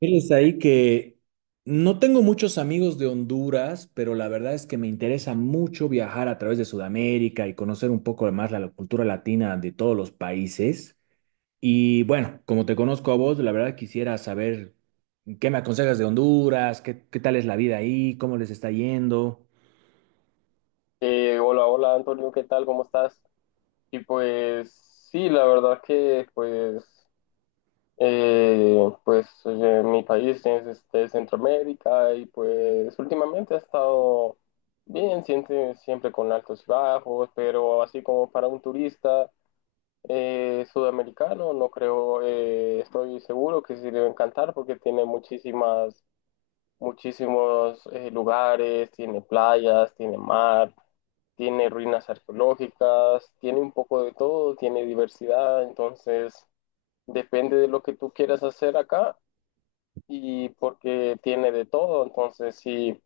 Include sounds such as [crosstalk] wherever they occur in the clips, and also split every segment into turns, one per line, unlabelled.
Fíjense ahí que no tengo muchos amigos de Honduras, pero la verdad es que me interesa mucho viajar a través de Sudamérica y conocer un poco más la cultura latina de todos los países. Y bueno, como te conozco a vos, la verdad quisiera saber qué me aconsejas de Honduras, qué tal es la vida ahí, cómo les está yendo.
Hola, hola Antonio, ¿qué tal? ¿Cómo estás? Y pues sí, la verdad que eh, pues mi país es este, Centroamérica, y pues últimamente ha estado bien, siempre con altos y bajos, pero así como para un turista sudamericano, no creo, estoy seguro que sí le va a encantar, porque tiene muchísimos lugares, tiene playas, tiene mar, tiene ruinas arqueológicas, tiene un poco de todo, tiene diversidad. Entonces depende de lo que tú quieras hacer acá, y porque tiene de todo, entonces sí,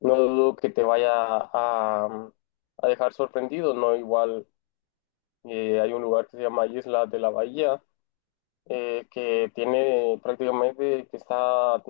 no dudo que te a dejar sorprendido, ¿no? Igual hay un lugar que se llama Isla de la Bahía, que tiene que está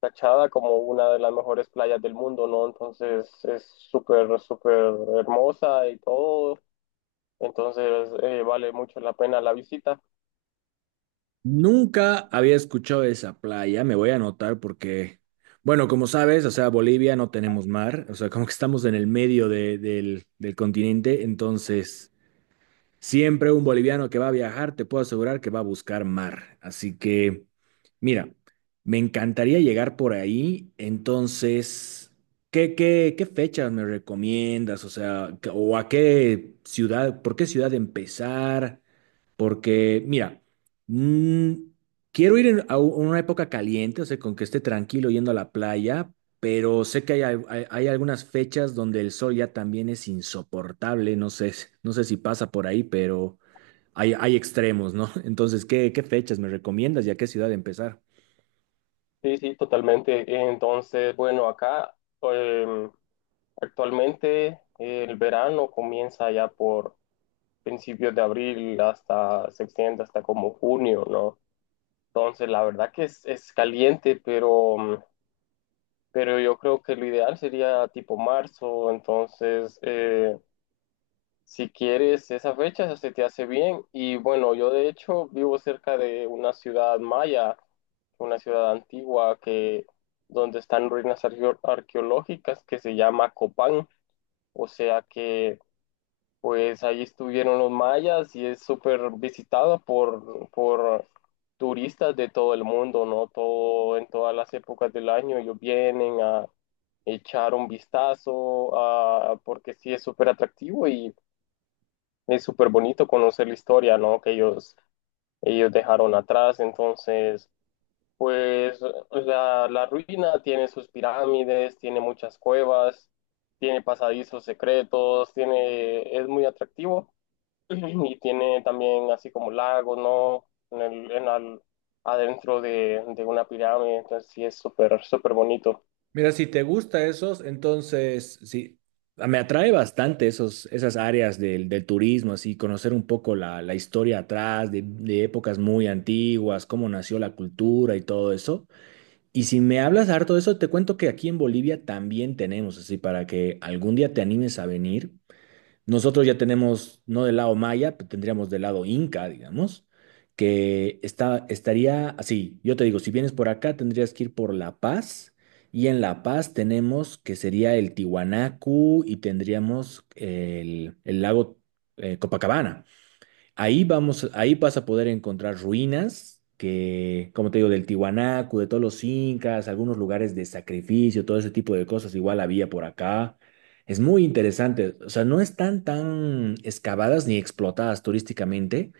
tachada como una de las mejores playas del mundo, ¿no? Entonces es súper, súper hermosa y todo. Entonces, vale mucho la pena la visita.
Nunca había escuchado de esa playa, me voy a anotar porque, bueno, como sabes, o sea, Bolivia no tenemos mar, o sea, como que estamos en el del continente, entonces siempre un boliviano que va a viajar, te puedo asegurar que va a buscar mar. Así que, mira, me encantaría llegar por ahí, entonces, ¿qué fechas me recomiendas? O sea, ¿o a qué ciudad, por qué ciudad empezar? Porque, mira, mm, quiero ir a una época caliente, o sea, con que esté tranquilo yendo a la playa, pero sé que hay algunas fechas donde el sol ya también es insoportable, no sé, [laughs] no sé si pasa por ahí, pero hay extremos, ¿no? [laughs] Entonces, ¿qué fechas me recomiendas y a qué ciudad empezar?
Sí, sí, totalmente. Entonces, bueno, acá em, actualmente el verano comienza ya por principios de abril, hasta se extiende hasta como junio, ¿no? Entonces la verdad que es caliente, pero, pero yo creo que lo ideal sería tipo marzo. Si quieres esa fecha, se te hace bien. Y bueno, yo de hecho vivo cerca de una ciudad maya, una ciudad antigua, que donde están ruinas arqueológicas, que se llama Copán. O sea que pues ahí estuvieron los mayas, y es súper visitada por turistas de todo el mundo, ¿no? Todo, en todas las épocas del año ellos vienen a echar un vistazo, a, porque sí es súper atractivo, y es súper bonito conocer la historia, ¿no? Que ellos dejaron atrás. Entonces pues la ruina tiene sus pirámides, tiene muchas cuevas, tiene pasadizos secretos, tiene, es muy atractivo, [clears throat] y tiene también así como lagos, ¿no? En el, en al- Adentro de una pirámide. Entonces sí, es súper, súper bonito.
Mira, si te gusta esos, entonces sí, me atrae bastante esos, esas áreas del turismo, así, conocer un poco la historia atrás, de épocas muy antiguas, cómo nació la cultura y todo eso. Y si me hablas harto de eso, te cuento que aquí en Bolivia también tenemos, así, para que algún día te animes a venir. Nosotros ya tenemos, no del lado maya, pero tendríamos del lado inca, digamos, que está, estaría así. Yo te digo, si vienes por acá, tendrías que ir por La Paz. Y en La Paz tenemos que sería el Tiwanaku y tendríamos el lago Copacabana. Ahí vamos, ahí vas a poder encontrar ruinas que, como te digo, del Tiwanaku, de todos los incas, algunos lugares de sacrificio, todo ese tipo de cosas igual había por acá. Es muy interesante, o sea, no están tan excavadas ni explotadas turísticamente,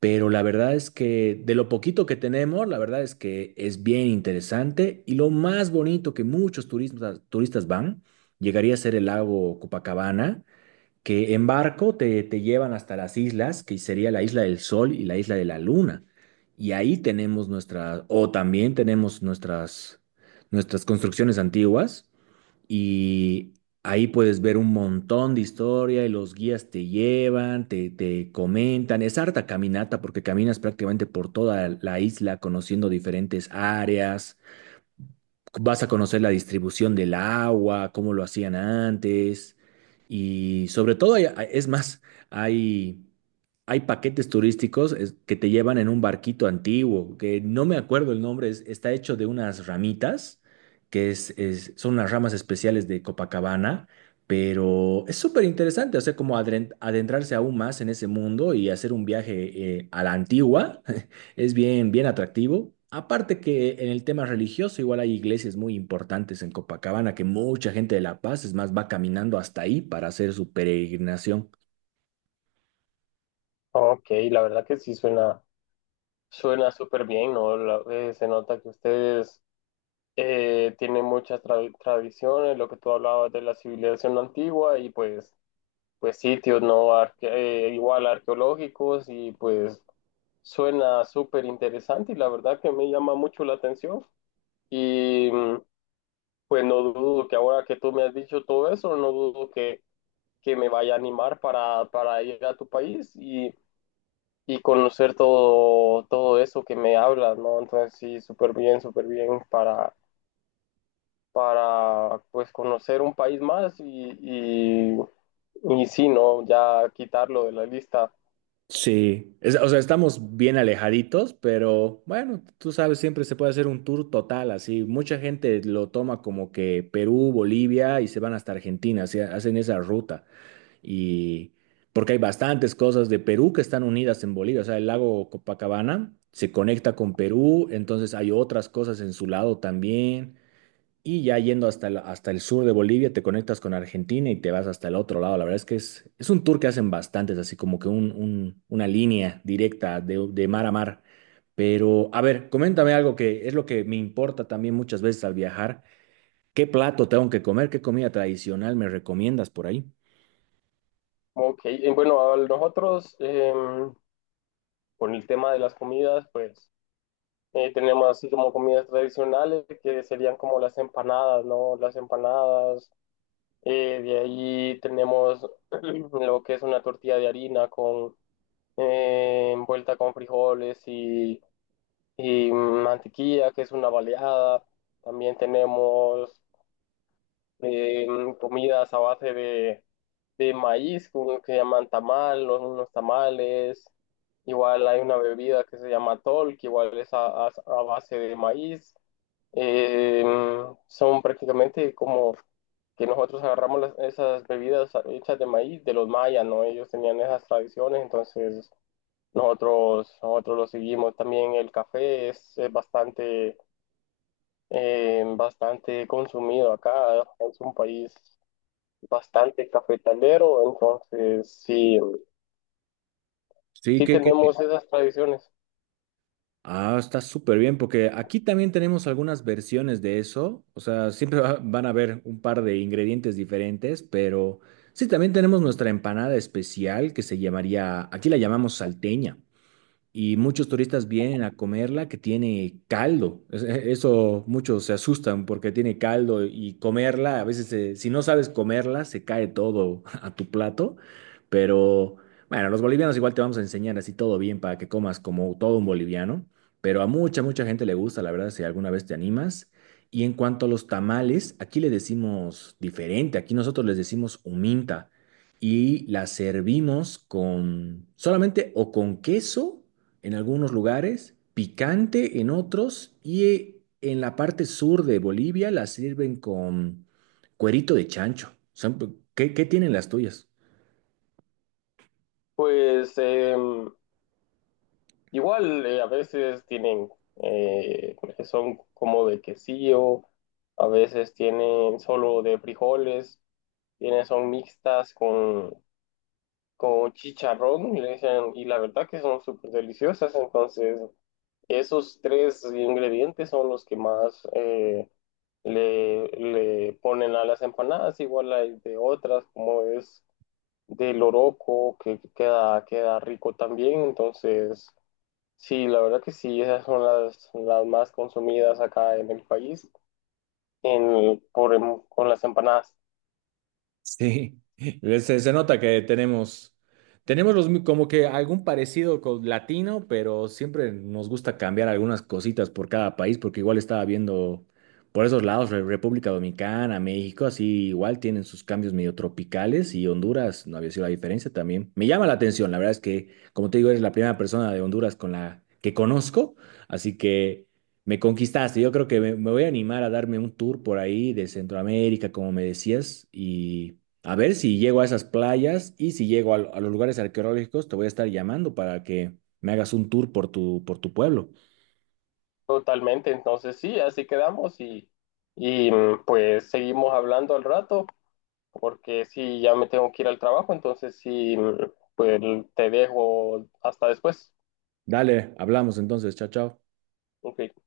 pero la verdad es que de lo poquito que tenemos, la verdad es que es bien interesante y lo más bonito que muchos turistas, turistas van, llegaría a ser el lago Copacabana que en barco te llevan hasta las islas, que sería la isla del Sol y la isla de la Luna. Y ahí tenemos nuestras, o también tenemos nuestras, nuestras construcciones antiguas. Y ahí puedes ver un montón de historia y los guías te llevan, te comentan. Es harta caminata porque caminas prácticamente por toda la isla conociendo diferentes áreas, vas a conocer la distribución del agua, cómo lo hacían antes y sobre todo, es más, hay, hay paquetes turísticos que te llevan en un barquito antiguo, que no me acuerdo el nombre, está hecho de unas ramitas, que son unas ramas especiales de Copacabana. Pero es súper interesante, o sea, como adentrarse aún más en ese mundo y hacer un viaje a la antigua. [laughs] Es bien, bien atractivo. Aparte que en el tema religioso, igual hay iglesias muy importantes en Copacabana que mucha gente de La Paz, es más, va caminando hasta ahí para hacer su peregrinación.
Ok, la verdad que sí suena, suena súper bien, ¿no? Se nota que ustedes tiene muchas tradiciones, lo que tú hablabas de la civilización antigua, y pues, pues sitios no Arque- igual arqueológicos, y pues suena súper interesante, y la verdad que me llama mucho la atención, y pues no dudo que, ahora que tú me has dicho todo eso, no que me vaya a animar para ir a tu país, y conocer todo, todo eso que me hablas, ¿no? Entonces sí, súper bien para pues conocer un país más, y sí, ¿no? Ya quitarlo de la lista.
Sí, o sea, estamos bien alejaditos, pero bueno, tú sabes, siempre se puede hacer un tour total, así. Mucha gente lo toma como que Perú, Bolivia y se van hasta Argentina, así, hacen esa ruta. Y porque hay bastantes cosas de Perú que están unidas en Bolivia. O sea, el lago Copacabana se conecta con Perú, entonces hay otras cosas en su lado también. Y ya yendo hasta el sur de Bolivia, te conectas con Argentina y te vas hasta el otro lado. La verdad es que es un tour que hacen bastantes, así como que una línea directa de mar a mar. Pero, a ver, coméntame algo que es lo que me importa también muchas veces al viajar. ¿Qué plato tengo que comer? ¿Qué comida tradicional me recomiendas por ahí?
Ok, y bueno, a nosotros con el tema de las comidas, pues tenemos así como comidas tradicionales que serían como las empanadas, ¿no? Las empanadas, de ahí tenemos [clears throat] lo que es una tortilla de harina con envuelta con frijoles, y mantequilla, que es una baleada. También tenemos eh, comidas a base de maíz, unos que llaman tamal, unos tamales. Igual hay una bebida que se llama tol, que igual es a base de maíz. Eh, Son prácticamente como que nosotros agarramos esas bebidas hechas de maíz de los mayas, ¿no? Ellos tenían esas tradiciones, entonces nosotros lo seguimos. También el café es bastante, bastante consumido acá, es un país bastante cafetalero, entonces sí,
Sí,
sí
¿qué?
tenemos esas tradiciones.
Ah, está súper bien, porque aquí también tenemos algunas versiones de eso. O sea, siempre van a haber un par de ingredientes diferentes, pero sí, también tenemos nuestra empanada especial que se llamaría, aquí la llamamos salteña, y muchos turistas vienen a comerla que tiene caldo. Eso muchos se asustan porque tiene caldo y comerla, a veces si no sabes comerla, se cae todo [laughs] a tu plato, pero bueno, los bolivianos igual te vamos a enseñar así todo bien para que comas como todo un boliviano, pero a mucha gente le gusta, la verdad, si alguna vez te animas. Y en cuanto a los tamales, aquí le decimos diferente, aquí nosotros les decimos huminta y la servimos con solamente o con queso en algunos lugares, picante en otros y en la parte sur de Bolivia la sirven con cuerito de chancho. ¿Qué tienen las tuyas?
Pues igual a veces tienen, eh, son como de quesillo, a veces tienen solo de frijoles, tienen, son mixtas con chicharrón, le dicen, y la verdad que son súper deliciosas. Entonces esos tres ingredientes son los que más le, le ponen a las empanadas. Igual hay de otras, como es del oroco, que queda, queda rico también. Entonces sí, la verdad que sí, esas son las más consumidas acá en el país, con las empanadas.
Sí, [laughs] se nota que tenemos los, como que algún parecido con latino, pero siempre nos gusta cambiar algunas cositas por cada país, porque igual estaba viendo por esos lados, República Dominicana, México, así igual tienen sus cambios medio tropicales y Honduras no había sido la diferencia también. Me llama la atención, la verdad es que, como te digo, eres la primera persona de Honduras con la que conozco, así que... Me conquistaste, yo creo que me voy a animar a darme un tour por ahí de Centroamérica, como me decías, a ver si llego a esas playas y si llego a, a los lugares arqueológicos, te voy a estar llamando para que me hagas un tour por por tu pueblo.
Totalmente, entonces sí, así quedamos, y pues seguimos hablando al rato, porque sí, ya me tengo que ir al trabajo, entonces sí, pues te dejo hasta después.
Dale, hablamos entonces. Chao, chao.
Ok.